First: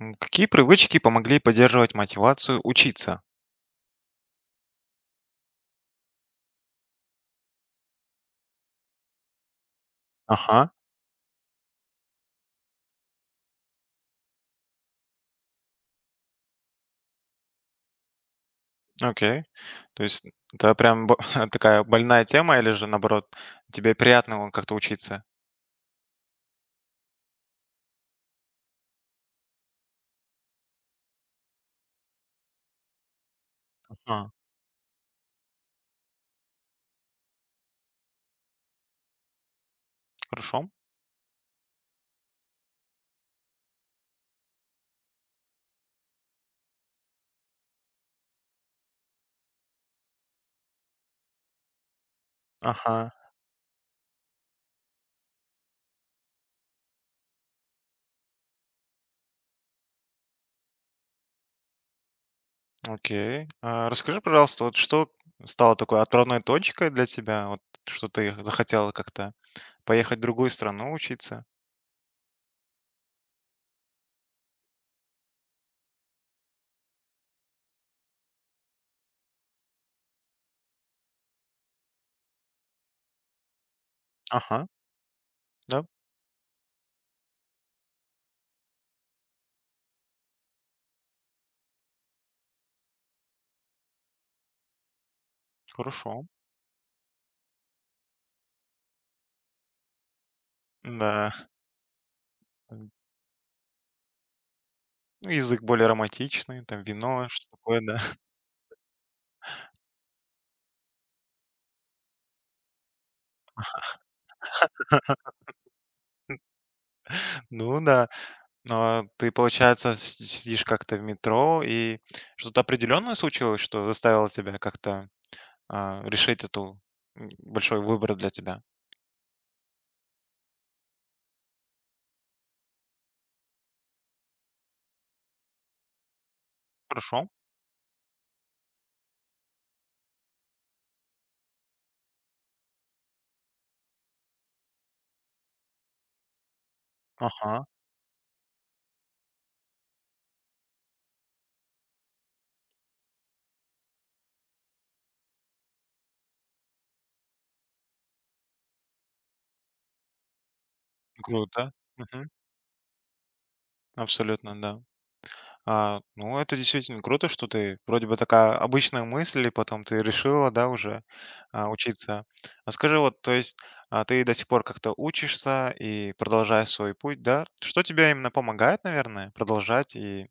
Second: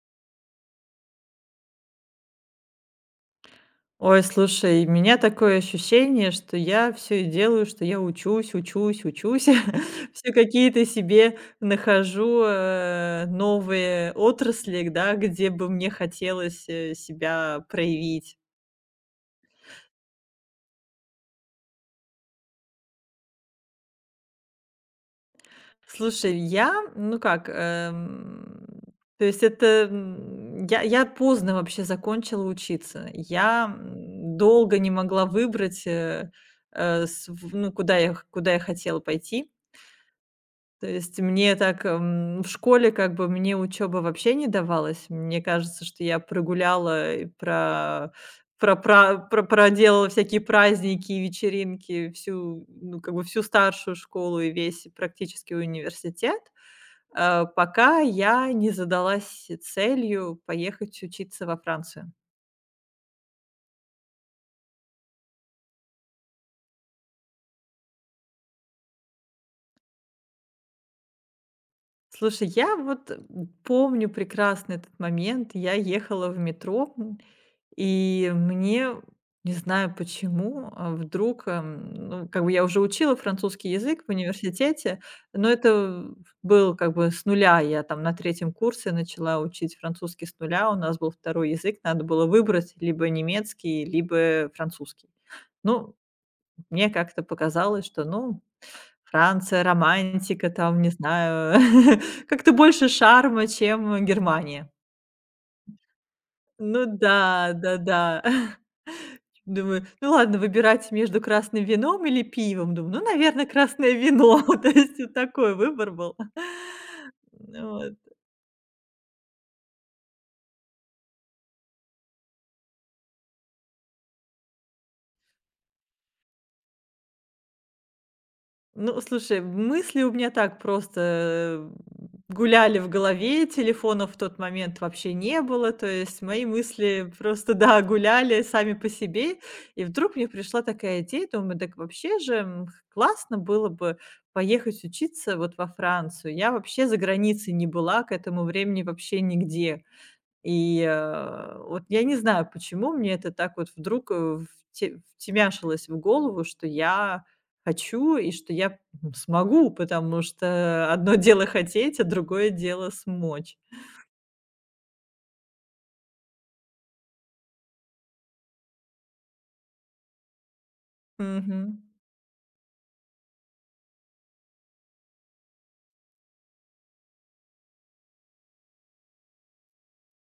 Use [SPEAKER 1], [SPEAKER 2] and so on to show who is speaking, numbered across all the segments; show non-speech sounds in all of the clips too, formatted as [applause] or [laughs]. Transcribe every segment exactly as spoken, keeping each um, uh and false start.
[SPEAKER 1] М, Какие привычки помогли поддерживать мотивацию учиться?
[SPEAKER 2] Ой, слушай, у меня такое ощущение, что я все и делаю, что я учусь, учусь, учусь. [laughs] Все
[SPEAKER 1] Ага,
[SPEAKER 2] какие-то себе нахожу, э, новые отрасли, да, где бы мне хотелось, э, себя проявить.
[SPEAKER 1] окей. То есть это прям бо- [laughs] такая больная тема, или же наоборот, тебе приятно вон как-то учиться?
[SPEAKER 2] Слушай, я, ну как, эм, то есть это, м, я я поздно вообще закончила учиться. Я,
[SPEAKER 1] А,
[SPEAKER 2] м, долго не могла выбрать, э, э, св ну, куда я х куда я хотела пойти.
[SPEAKER 1] Хорошо.
[SPEAKER 2] То есть мне так, эм, в школе как бы мне учеба вообще не давалась. Мне кажется, что я прогуляла и про про пра про проделала всякие праздники и вечеринки всю,
[SPEAKER 1] Ага,
[SPEAKER 2] ну, как бы всю старшую школу и весь практически университет, э, пока я не задалась целью поехать учиться во Францию.
[SPEAKER 1] окей. А, Расскажи, пожалуйста, вот что стало такой отправной точкой для тебя, вот что ты захотела как-то поехать в другую страну учиться?
[SPEAKER 2] Слушай, я вот, м, помню прекрасно этот момент. Я ехала в метро, и мне, не знаю почему, а, вдруг, эм, ну, как бы я уже учила французский язык в
[SPEAKER 1] Ага,
[SPEAKER 2] университете, но
[SPEAKER 1] да,
[SPEAKER 2] это был как бы с нуля. Я там на третьем курсе начала учить французский с нуля. У нас был второй язык, надо было выбрать либо немецкий, либо французский. Ну,
[SPEAKER 1] хорошо.
[SPEAKER 2] мне как-то показалось, что, ну, Франция, романтика, там, не
[SPEAKER 1] Да.
[SPEAKER 2] знаю, [laughs] как-то больше
[SPEAKER 1] М,
[SPEAKER 2] шарма, чем Германия.
[SPEAKER 1] ну, язык более романтичный, там
[SPEAKER 2] Ну
[SPEAKER 1] вино, что
[SPEAKER 2] да,
[SPEAKER 1] такое, да.
[SPEAKER 2] да-да. [laughs] Думаю, ну ладно, выбирать между красным вином или пивом. Думаю, ну, наверное, красное вино. [laughs] То есть вот такой выбор был. [laughs]
[SPEAKER 1] [laughs] Ну
[SPEAKER 2] Вот.
[SPEAKER 1] да. Но ты, получается, с сидишь как-то в метро, и что-то определенное случилось, что заставило тебя как-то, а, решить эту м, большой выбор для тебя?
[SPEAKER 2] Ну, слушай, мысли у меня так просто э, гуляли в голове, телефонов в тот момент вообще не было, то есть мои мысли
[SPEAKER 1] Хорошо.
[SPEAKER 2] просто, [laughs] да, гуляли сами по себе. И вдруг мне пришла такая идея, думаю, так вообще же м, классно было бы поехать учиться вот во Францию. Я вообще за границей
[SPEAKER 1] Ага.
[SPEAKER 2] не была к этому времени вообще нигде. И, э, вот я не знаю, почему мне это так вот вдруг, э, вте втемяшилось в голову, что я хочу и что я, м, смогу, потому что одно дело
[SPEAKER 1] Круто.
[SPEAKER 2] хотеть, а
[SPEAKER 1] Мгм.
[SPEAKER 2] другое дело смочь.
[SPEAKER 1] Абсолютно, да. А, ну, это действительно круто, что ты вроде бы такая обычная мысль, и потом ты решила, да, уже, а,
[SPEAKER 2] Мгм.
[SPEAKER 1] учиться. А скажи, вот, то есть, а, ты до сих пор как-то учишься и продолжаешь свой путь, да? Что тебе именно помогает, наверное, продолжать и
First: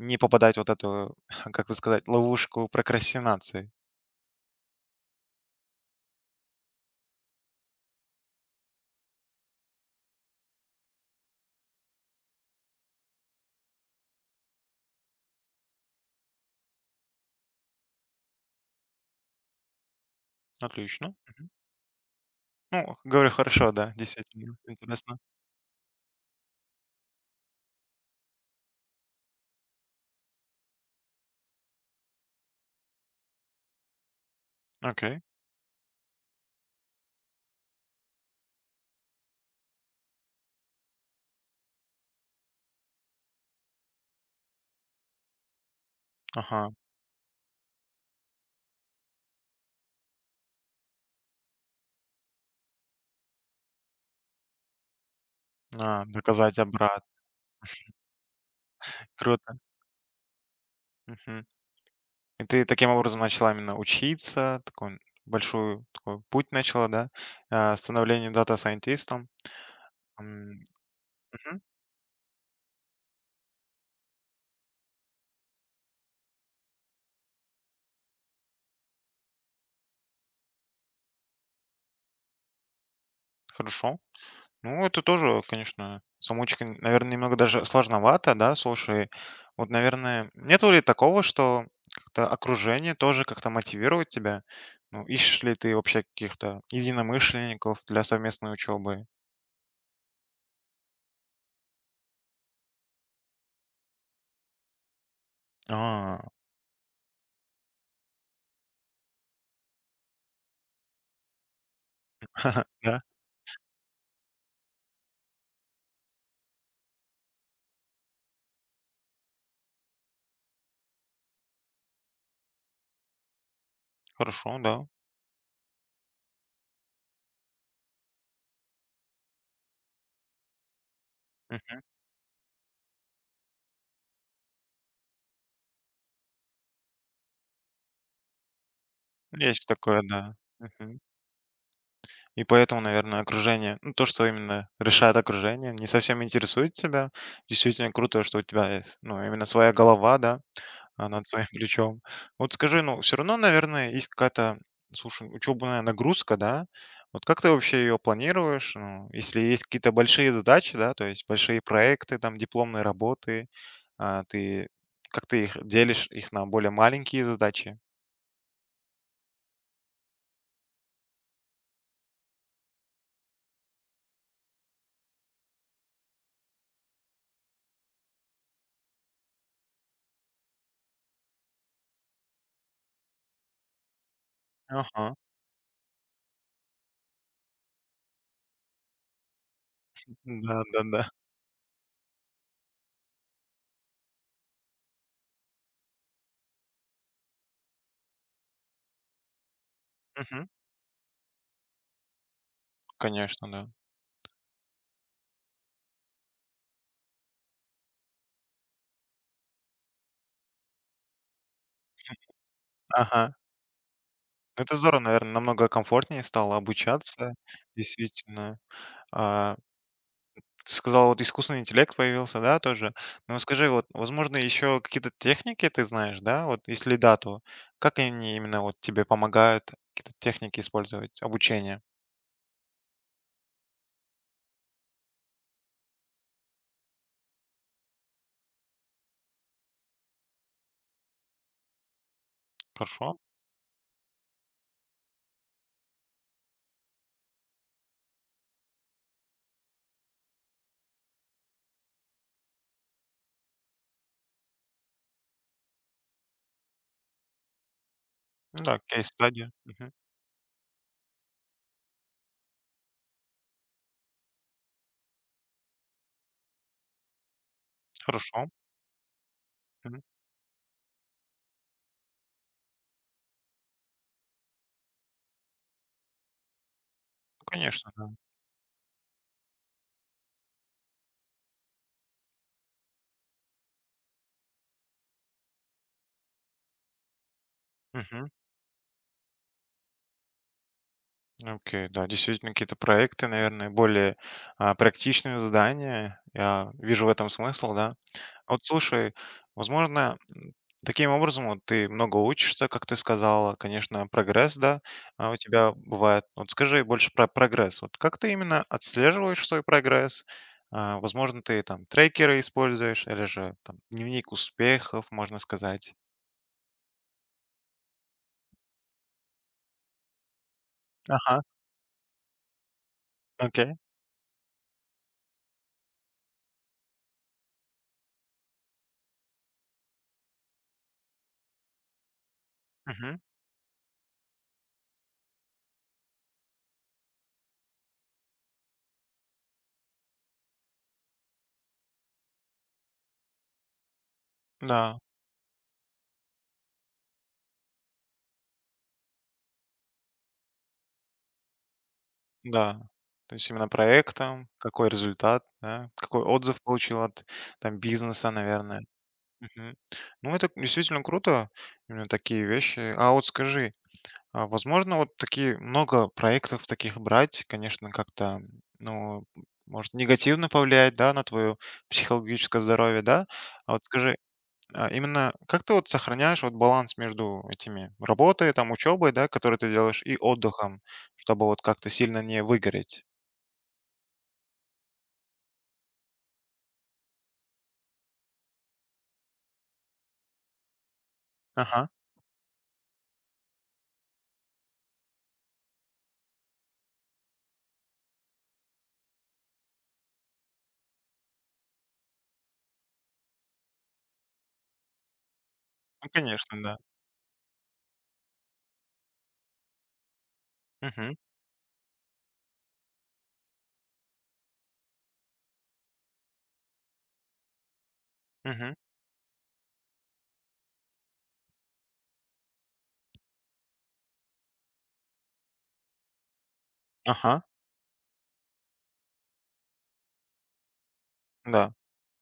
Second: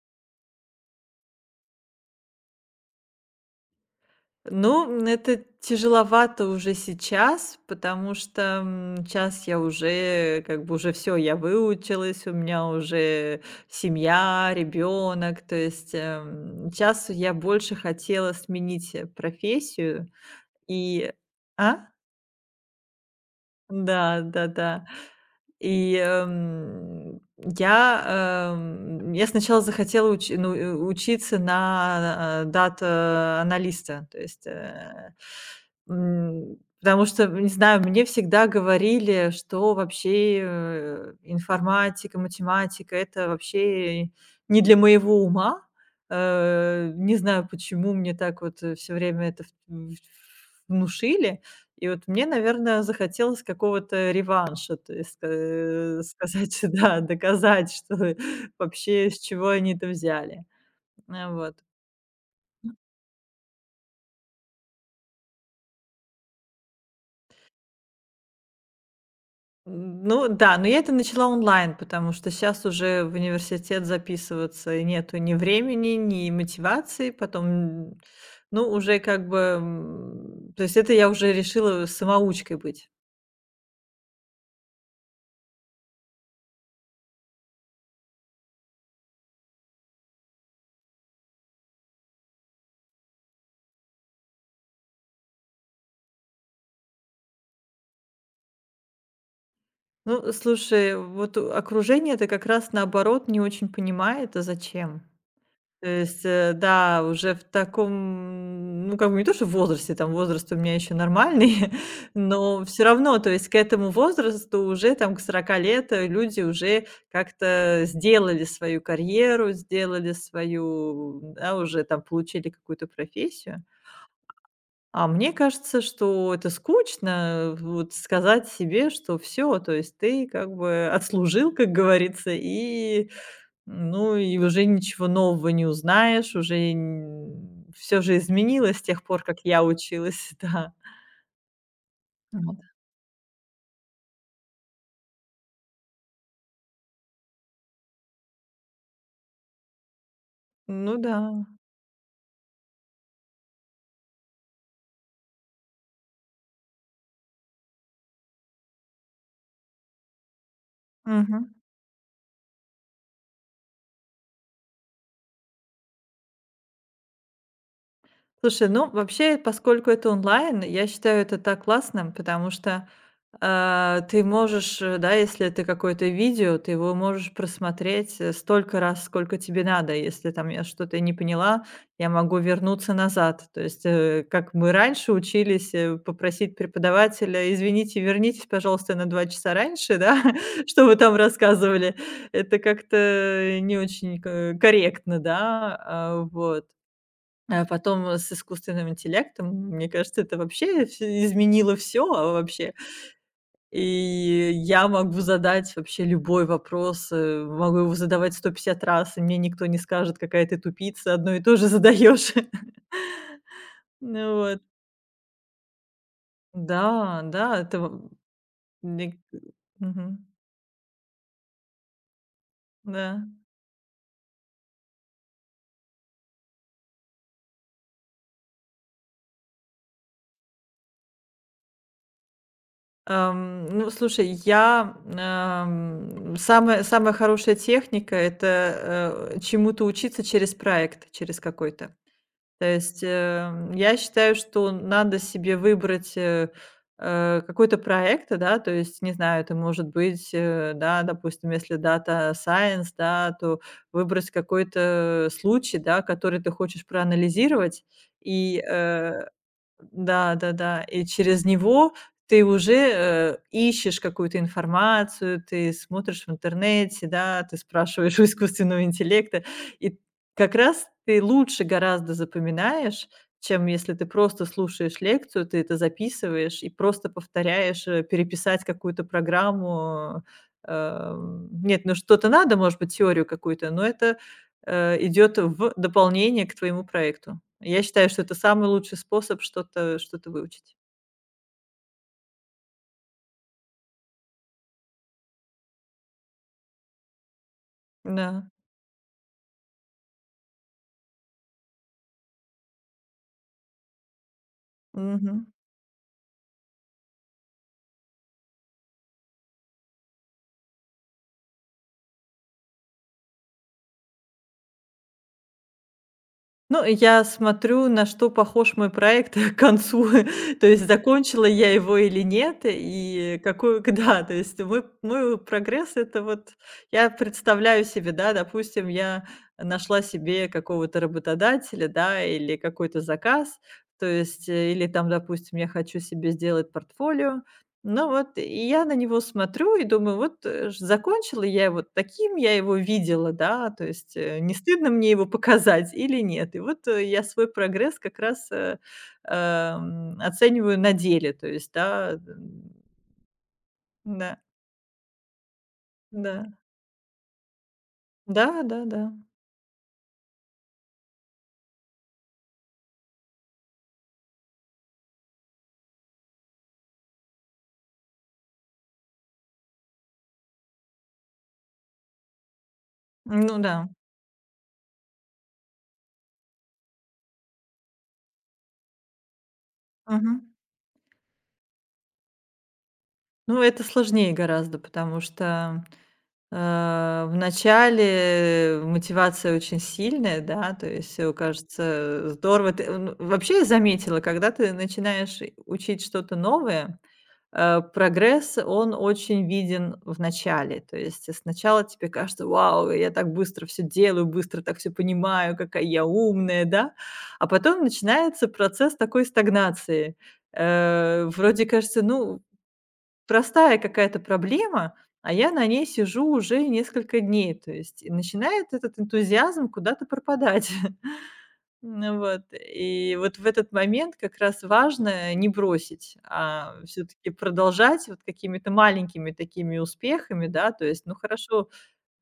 [SPEAKER 1] не попадать вот эту, [laughs] как бы сказать, ловушку прокрастинации.
[SPEAKER 2] Ну, это тяжеловато уже сейчас, потому что, м, щас я уже, как бы уже все, я выучилась, у меня уже семья, ребенок. То есть, эм, щас я больше хотела сменить, э, профессию и.
[SPEAKER 1] Отлично.
[SPEAKER 2] А?
[SPEAKER 1] Ну, говорю, хорошо, да,
[SPEAKER 2] Да,
[SPEAKER 1] действительно,
[SPEAKER 2] да-да.
[SPEAKER 1] интересно.
[SPEAKER 2] И, эм, я, эм, я сначала захотела уч ну, э, учиться на, э, дата-аналиста, то есть, э,
[SPEAKER 1] Окей,
[SPEAKER 2] м, потому что, не знаю, мне всегда говорили, что вообще, э, информатика, математика — это вообще не для моего ума.
[SPEAKER 1] ага,
[SPEAKER 2] Э, не знаю, почему мне так вот, все время это в в внушили. И вот мне, наверное, захотелось какого-то реванша, то есть ска э,
[SPEAKER 1] а, доказать
[SPEAKER 2] сказать, [laughs] да,
[SPEAKER 1] обратно.
[SPEAKER 2] доказать, что [laughs] вообще с чего
[SPEAKER 1] Круто,
[SPEAKER 2] они это взяли. А,
[SPEAKER 1] мгм.
[SPEAKER 2] вот.
[SPEAKER 1] И ты таким образом начала именно учиться, такой большой такой путь начала, да, а, становление дата-сайентистом.
[SPEAKER 2] Ну да,
[SPEAKER 1] М,
[SPEAKER 2] но я это начала
[SPEAKER 1] мгм,
[SPEAKER 2] онлайн, потому что сейчас уже в университет записываться и нету ни времени, ни мотивации. Потом, м, ну, уже как бы, м, то есть это я уже решила самоучкой быть.
[SPEAKER 1] хорошо. Ну, это тоже, конечно, самоучка, наверное, немного даже сложновато, да, слушай. Вот, наверное, нету ли такого, что как-то окружение тоже как-то мотивирует тебя? Ну, ищешь ли ты вообще каких-то единомышленников для совместной учебы?
[SPEAKER 2] Ну, слушай, вот у- окружение это как раз наоборот не очень понимает, а зачем? То
[SPEAKER 1] А,
[SPEAKER 2] есть, э, да, уже в таком, ну, как бы не то, что в возрасте, там возраст у меня еще нормальный, [laughs] но
[SPEAKER 1] [laughs]
[SPEAKER 2] все
[SPEAKER 1] да,
[SPEAKER 2] равно, то есть к этому возрасту уже там к сорока лет э, люди уже как-то сделали свою карьеру, сделали свою, да, уже там получили какую-то профессию.
[SPEAKER 1] хорошо, да.
[SPEAKER 2] А мне кажется, что это скучно, э, вот сказать себе, что все, то есть ты как бы отслужил, как
[SPEAKER 1] Мгм.
[SPEAKER 2] говорится, и, ну, и уже ничего нового не узнаешь, уже все же изменилось с тех пор, как я
[SPEAKER 1] Есть такое,
[SPEAKER 2] училась,
[SPEAKER 1] да.
[SPEAKER 2] [laughs] да.
[SPEAKER 1] Мгм. И
[SPEAKER 2] Ну да.
[SPEAKER 1] поэтому, наверное, окружение, ну, то, что именно решает окружение, не совсем интересует тебя. Действительно круто, что у тебя есть, ну, именно своя голова, да,
[SPEAKER 2] Ну
[SPEAKER 1] А,
[SPEAKER 2] да.
[SPEAKER 1] над своим [laughs] плечом. Вот скажи, ну, все равно, наверное, есть какая-то, слушай, учебная нагрузка, да? Вот как ты вообще ее планируешь? Ну, если есть какие-то большие задачи, да, то есть
[SPEAKER 2] Мгм.
[SPEAKER 1] большие проекты, там, дипломные работы, а, ты как ты их делишь их на более маленькие задачи?
[SPEAKER 2] Слушай, ну, вообще, поскольку это онлайн, я считаю это так классно, потому что. А, ты можешь, э, да, если это какое-то видео, ты его можешь просмотреть, э, столько раз, сколько тебе надо. Если там я что-то не поняла, я могу вернуться назад. То есть, э, как мы раньше
[SPEAKER 1] Ага.
[SPEAKER 2] учились, э, попросить преподавателя, извините, вернитесь, пожалуйста, на два часа раньше, да, [laughs] что вы
[SPEAKER 1] Да-да-да.
[SPEAKER 2] там рассказывали. Это как-то не очень ко- корректно, да, а, вот. А потом э, с искусственным интеллектом, мне кажется, это
[SPEAKER 1] Мгм.
[SPEAKER 2] вообще всё изменило, все вообще.
[SPEAKER 1] Конечно, да.
[SPEAKER 2] И я могу задать вообще любой вопрос, э, могу его задавать сто пятьдесят раз, и мне никто не скажет: «Какая ты тупица, одно и то же задаешь». [laughs]
[SPEAKER 1] Ага.
[SPEAKER 2] Ну вот.
[SPEAKER 1] Ну, это здорово, наверное, намного комфортнее стало
[SPEAKER 2] Да,
[SPEAKER 1] обучаться,
[SPEAKER 2] да, это в.
[SPEAKER 1] действительно.
[SPEAKER 2] Мне.
[SPEAKER 1] А
[SPEAKER 2] Мгм.
[SPEAKER 1] Ты сказал, вот искусственный интеллект появился, да, тоже.
[SPEAKER 2] Да.
[SPEAKER 1] Но скажи, вот, возможно, еще какие-то техники ты знаешь, да? Вот если да, то как они именно вот тебе помогают какие-то техники использовать, обучение?
[SPEAKER 2] Ам, ну, слушай, я, ам, самая самая хорошая техника — это, э, чему-то учиться через проект, через какой-то. То есть,
[SPEAKER 1] Хорошо.
[SPEAKER 2] эм, я считаю, что надо себе выбрать, э, э, какой-то проект, да, то есть, не знаю, это может быть, э, да, допустим, если data science, да, то выбрать какой-то э, случай, да, который ты хочешь проанализировать и,
[SPEAKER 1] Ну да,
[SPEAKER 2] э
[SPEAKER 1] кейс-стадия.
[SPEAKER 2] да-да-да. И через него ты уже, э, ищешь какую-то информацию, ты смотришь в интернете, да, ты спрашиваешь у
[SPEAKER 1] Хорошо.
[SPEAKER 2] искусственного интеллекта. И
[SPEAKER 1] Мгм.
[SPEAKER 2] как раз ты лучше гораздо запоминаешь, чем если ты просто слушаешь лекцию, ты это записываешь и просто
[SPEAKER 1] Ну,
[SPEAKER 2] повторяешь,
[SPEAKER 1] конечно,
[SPEAKER 2] э,
[SPEAKER 1] да.
[SPEAKER 2] переписать какую-то программу. Э, Эм, нет, ну что-то надо, может быть, теорию какую-то, но это э, идет в дополнение к твоему проекту. Я считаю, что
[SPEAKER 1] Мгм.
[SPEAKER 2] это самый лучший способ что-то что-то выучить.
[SPEAKER 1] Окей, да, действительно, какие-то проекты, наверное, более а, практичные задания. Я вижу в этом смысл, да.
[SPEAKER 2] Да.
[SPEAKER 1] А вот слушай, возможно, м, таким образом вот ты много учишься, как ты сказала, конечно, прогресс, да, а у
[SPEAKER 2] Мгм.
[SPEAKER 1] тебя бывает. Вот скажи больше про прогресс. Вот как ты именно отслеживаешь свой прогресс? А, возможно, ты там трекеры используешь или же там дневник успехов, можно сказать.
[SPEAKER 2] Ну, я смотрю, на что похож мой проект [laughs] к концу. [laughs] То есть
[SPEAKER 1] Ага,
[SPEAKER 2] закончила я его или нет, и
[SPEAKER 1] окей.
[SPEAKER 2] какой, [laughs] да, то есть мой мой прогресс — это вот я представляю себе, да, допустим, я нашла себе какого-то работодателя, да, или какой-то
[SPEAKER 1] Мгм.
[SPEAKER 2] заказ, то есть, э, или там, допустим, я хочу себе сделать портфолио. Ну вот, и я на него смотрю и думаю, вот, э, ж закончила я его таким, я его видела, да, то есть, э, не стыдно
[SPEAKER 1] Да,
[SPEAKER 2] мне его показать или нет. И вот, э, я свой прогресс как раз, э, эм, оцениваю на деле, то есть, да, м,
[SPEAKER 1] да. То есть именно
[SPEAKER 2] да,
[SPEAKER 1] проектом, какой результат, да, какой
[SPEAKER 2] да,
[SPEAKER 1] отзыв получил от там бизнеса, наверное.
[SPEAKER 2] да-да-да,
[SPEAKER 1] Мгм. Ну, это действительно круто, именно такие вещи. А вот скажи, а возможно, вот такие много проектов таких брать, конечно, как-то, ну, может негативно повлиять, да, на твое психологическое здоровье, да?
[SPEAKER 2] ну
[SPEAKER 1] А
[SPEAKER 2] да,
[SPEAKER 1] вот скажи, а именно как ты вот сохраняешь вот баланс между этими работой, там, учебой, да, которую ты делаешь, и
[SPEAKER 2] мгм.
[SPEAKER 1] отдыхом, чтобы вот как-то сильно не выгореть?
[SPEAKER 2] Ну, это сложнее гораздо, потому что Э, в начале мотивация очень сильная, да, то есть все
[SPEAKER 1] Ага,
[SPEAKER 2] кажется здорово. Ты, ну, вообще я заметила, когда ты начинаешь и- учить что-то новое, э, прогресс, он очень виден в начале. То есть сначала тебе кажется: «Вау, я так быстро все делаю, быстро так все понимаю, какая я
[SPEAKER 1] ну, конечно,
[SPEAKER 2] умная»,
[SPEAKER 1] да.
[SPEAKER 2] да. А потом начинается процесс такой стагнации.
[SPEAKER 1] Мгм,
[SPEAKER 2] Э, вроде кажется, ну, простая какая-то проблема, а я на ней сижу уже несколько дней. То есть и начинает
[SPEAKER 1] мгм.
[SPEAKER 2] этот энтузиазм куда-то пропадать. [laughs] Ну вот, и вот в этот момент как раз важно не бросить, а все-таки
[SPEAKER 1] Ага,
[SPEAKER 2] продолжать вот какими-то маленькими такими успехами, да, то есть, ну хорошо,
[SPEAKER 1] да,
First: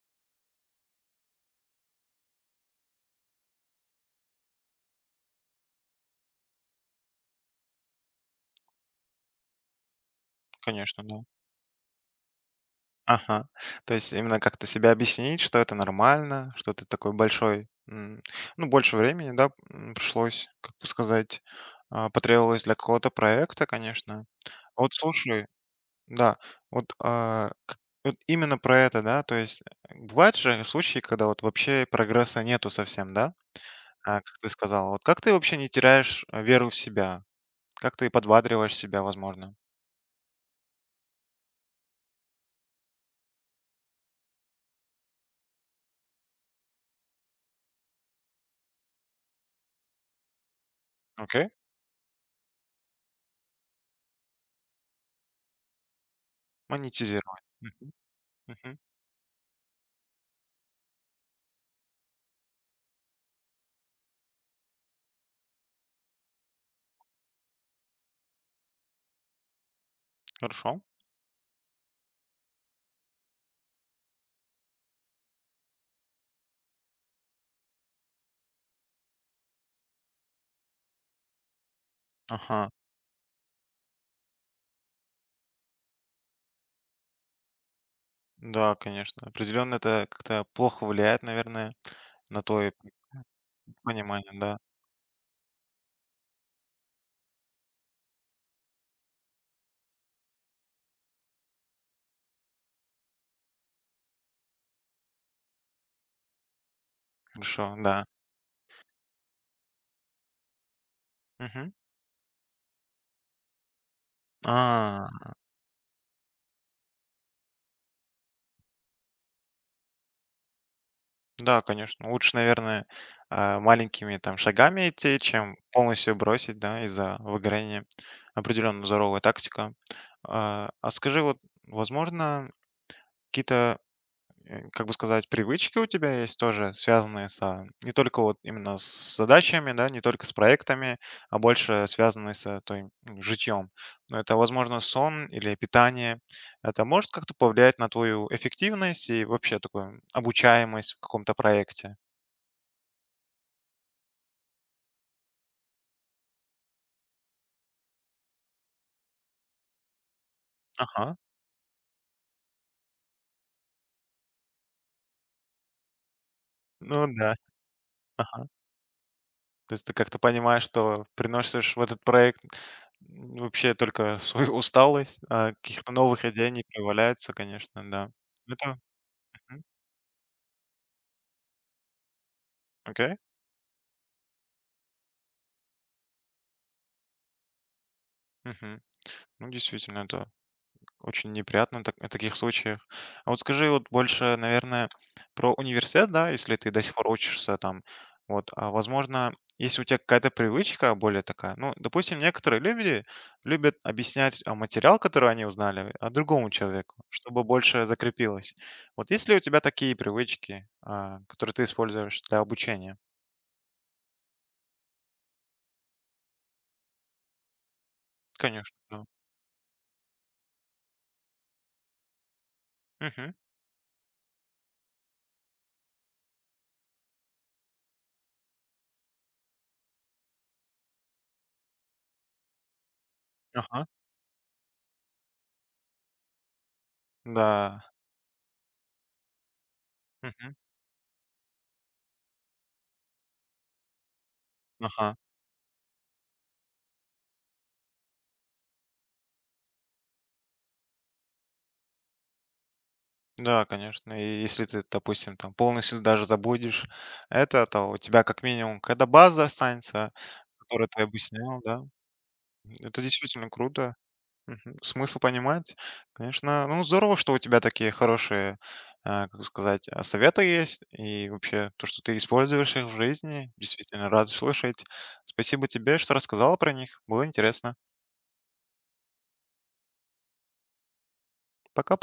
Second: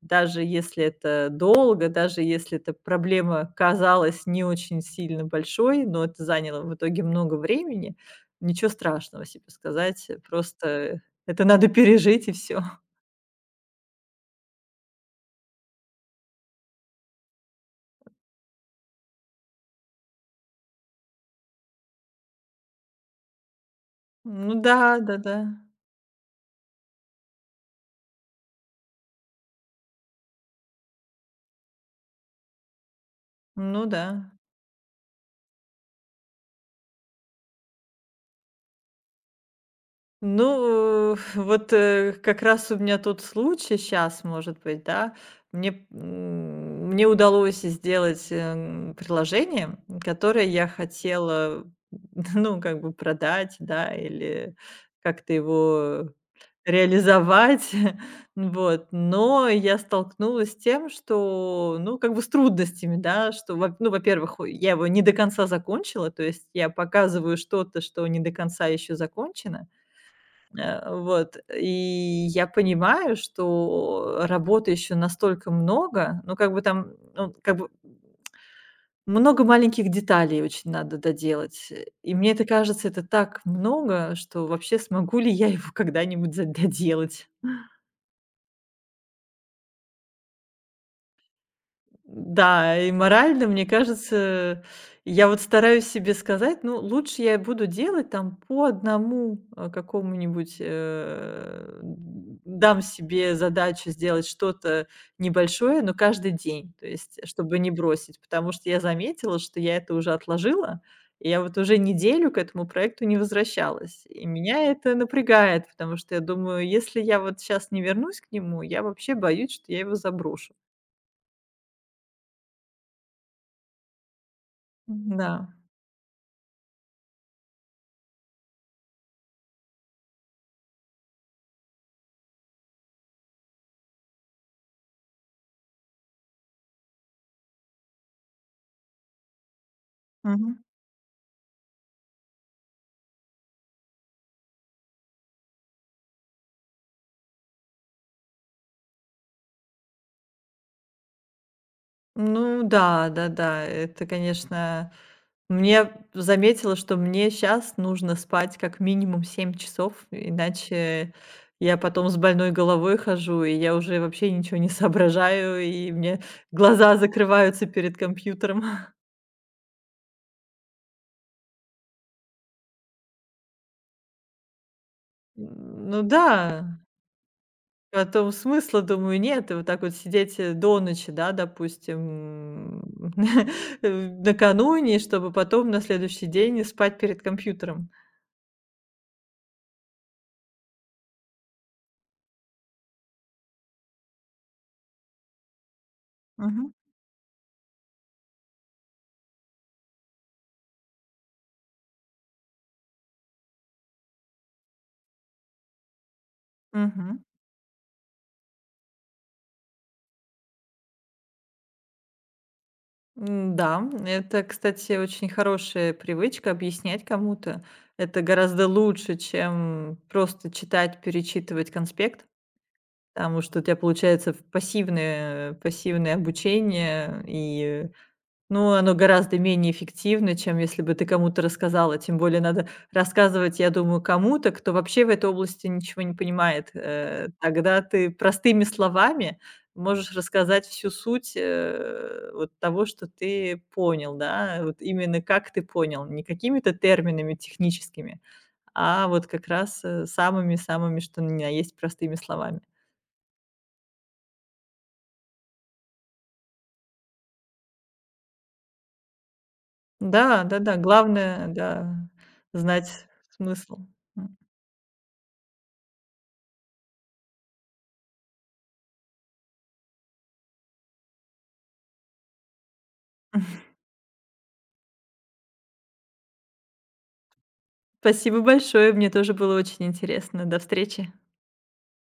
[SPEAKER 2] даже если это долго, даже если эта проблема казалась не очень сильно большой, но это заняло в итоге много времени, ничего страшного себе сказать. Просто
[SPEAKER 1] конечно, да.
[SPEAKER 2] это надо пережить и все.
[SPEAKER 1] Ага. То есть именно как-то себе объяснить, что это нормально, что ты такой большой, м, ну, больше времени, да, м, пришлось, как бы сказать, а, потребовалось для какого-то проекта, конечно.
[SPEAKER 2] Ну да,
[SPEAKER 1] Вот
[SPEAKER 2] да-да.
[SPEAKER 1] слушай, да, вот, а, к- вот именно про это, да, то есть э, бывают же случаи, когда вот вообще прогресса нету совсем, да,
[SPEAKER 2] Ну да.
[SPEAKER 1] а, как ты сказал, вот как ты вообще не теряешь э, веру в себя, как ты подбадриваешь себя, возможно,
[SPEAKER 2] Ну, э, вот, э, как раз у меня тот случай сейчас, может быть, да. Мне, м, мне удалось сделать, эм, приложение, которое я
[SPEAKER 1] окей,
[SPEAKER 2] хотела, [laughs] ну, как бы продать, да, или как-то его
[SPEAKER 1] монетизировать,
[SPEAKER 2] реализовать.
[SPEAKER 1] мгм.
[SPEAKER 2] [laughs]
[SPEAKER 1] Мгм.
[SPEAKER 2] Вот, но я столкнулась с тем, что, ну, как бы с трудностями, да, что, во ну, во-первых, я его не до конца закончила, то есть я показываю что-то, что не до конца еще закончено.
[SPEAKER 1] Хорошо,
[SPEAKER 2] Э, вот, и я понимаю, что работы еще настолько много, ну, как бы там, ну, как бы много маленьких деталей очень надо доделать. Э, и мне это
[SPEAKER 1] ага.
[SPEAKER 2] кажется, это так много, что вообще смогу ли я его [laughs] когда-нибудь за доделать?
[SPEAKER 1] Да, конечно. Определенно это как-то плохо влияет, наверное, на твое
[SPEAKER 2] Да, и морально, мне
[SPEAKER 1] понимание, да.
[SPEAKER 2] кажется, я вот стараюсь себе сказать, ну, лучше я буду делать там по одному, э, какому-нибудь, э, дам себе задачу сделать что-то небольшое, но каждый день, то есть, э, чтобы не
[SPEAKER 1] Хорошо, да.
[SPEAKER 2] бросить, потому что я заметила, что я это уже отложила, и я вот
[SPEAKER 1] Мгм.
[SPEAKER 2] уже неделю к этому проекту не возвращалась. И меня это
[SPEAKER 1] А,
[SPEAKER 2] напрягает, потому что я думаю, если я вот сейчас не вернусь к нему, я вообще боюсь, что я его заброшу.
[SPEAKER 1] да, конечно. Лучше, наверное, а, маленькими там шагами идти,
[SPEAKER 2] Да.
[SPEAKER 1] чем полностью бросить, да, из-за выгорания. Определенно здоровая тактика. А а скажи, вот, возможно, какие-то э, как бы сказать, привычки у тебя есть тоже, связанные со, не только вот именно с задачами, да, не только с
[SPEAKER 2] Мгм.
[SPEAKER 1] проектами, а больше связанные с э, той, м, житьем. Но это, возможно, сон или питание. Это может как-то повлиять на твою эффективность и вообще такую обучаемость в каком-то проекте?
[SPEAKER 2] Ну да, да-да, это, конечно. Мне заметила, что мне сейчас нужно спать как минимум семь часов, иначе
[SPEAKER 1] Ага,
[SPEAKER 2] я потом с больной головой хожу, и я уже вообще ничего не [laughs] соображаю, и мне глаза
[SPEAKER 1] ну да,
[SPEAKER 2] закрываются перед
[SPEAKER 1] ага.
[SPEAKER 2] компьютером.
[SPEAKER 1] То есть ты как-то понимаешь, что приносишь в этот проект м, вообще только свою [laughs] усталость, а каких-то
[SPEAKER 2] Ну
[SPEAKER 1] новых
[SPEAKER 2] да,
[SPEAKER 1] идей не появляется, конечно, да.
[SPEAKER 2] потом
[SPEAKER 1] Это
[SPEAKER 2] смысла, думаю, нет. И
[SPEAKER 1] мгм,
[SPEAKER 2] вот так вот сидеть, э, до ночи, да, допустим, [laughs]
[SPEAKER 1] окей.
[SPEAKER 2] м, э, накануне, чтобы потом на следующий день спать перед компьютером.
[SPEAKER 1] Мгм. Ну, действительно, это очень неприятно так- в таких случаях. А вот скажи вот больше, наверное, про университет, да, если ты
[SPEAKER 2] Мгм.
[SPEAKER 1] до сих пор учишься там, вот, а возможно, если у тебя какая-то привычка более такая, ну, допустим, некоторые люди любят объяснять а, материал, который они узнали, а другому человеку,
[SPEAKER 2] Мгм.
[SPEAKER 1] чтобы больше закрепилось. Вот есть ли у тебя такие привычки, а, которые ты используешь для обучения?
[SPEAKER 2] М, Да, это, кстати, очень хорошая привычка объяснять кому-то. Это гораздо
[SPEAKER 1] Конечно, да.
[SPEAKER 2] лучше, чем просто читать, перечитывать конспект,
[SPEAKER 1] Мгм.
[SPEAKER 2] потому что у тебя получается в пассивное, пассивное обучение, и. Ну, оно гораздо менее эффективно, чем если бы ты кому-то рассказала. Тем более надо рассказывать, я
[SPEAKER 1] Ага.
[SPEAKER 2] думаю, кому-то, кто вообще в этой области ничего не понимает. Э,
[SPEAKER 1] Да.
[SPEAKER 2] Тогда ты простыми словами можешь
[SPEAKER 1] Мгм.
[SPEAKER 2] рассказать всю суть, э, вот того, что ты понял, да, вот
[SPEAKER 1] Ага.
[SPEAKER 2] именно как ты понял, не какими-то терминами техническими, а вот как раз э, самыми-самыми, что ни на есть простыми словами.
[SPEAKER 1] Да, конечно. И если ты, допустим, там полностью даже забудешь это, то у тебя как минимум какая-то база останется,
[SPEAKER 2] Да, да, да,
[SPEAKER 1] которую ты
[SPEAKER 2] главное,
[SPEAKER 1] объяснял, да.
[SPEAKER 2] да,
[SPEAKER 1] Это
[SPEAKER 2] знать
[SPEAKER 1] действительно
[SPEAKER 2] смысл.
[SPEAKER 1] круто.
[SPEAKER 2] М.
[SPEAKER 1] Мгм. Смысл понимать. Конечно, ну здорово, что у тебя такие хорошие, а, как сказать, а, советы есть. И вообще то, что ты используешь их в жизни. Действительно рад слышать. Спасибо тебе, что рассказала про них. Было интересно.
[SPEAKER 2] Спасибо большое, мне тоже было очень интересно. До встречи.
[SPEAKER 1] Пока-пока.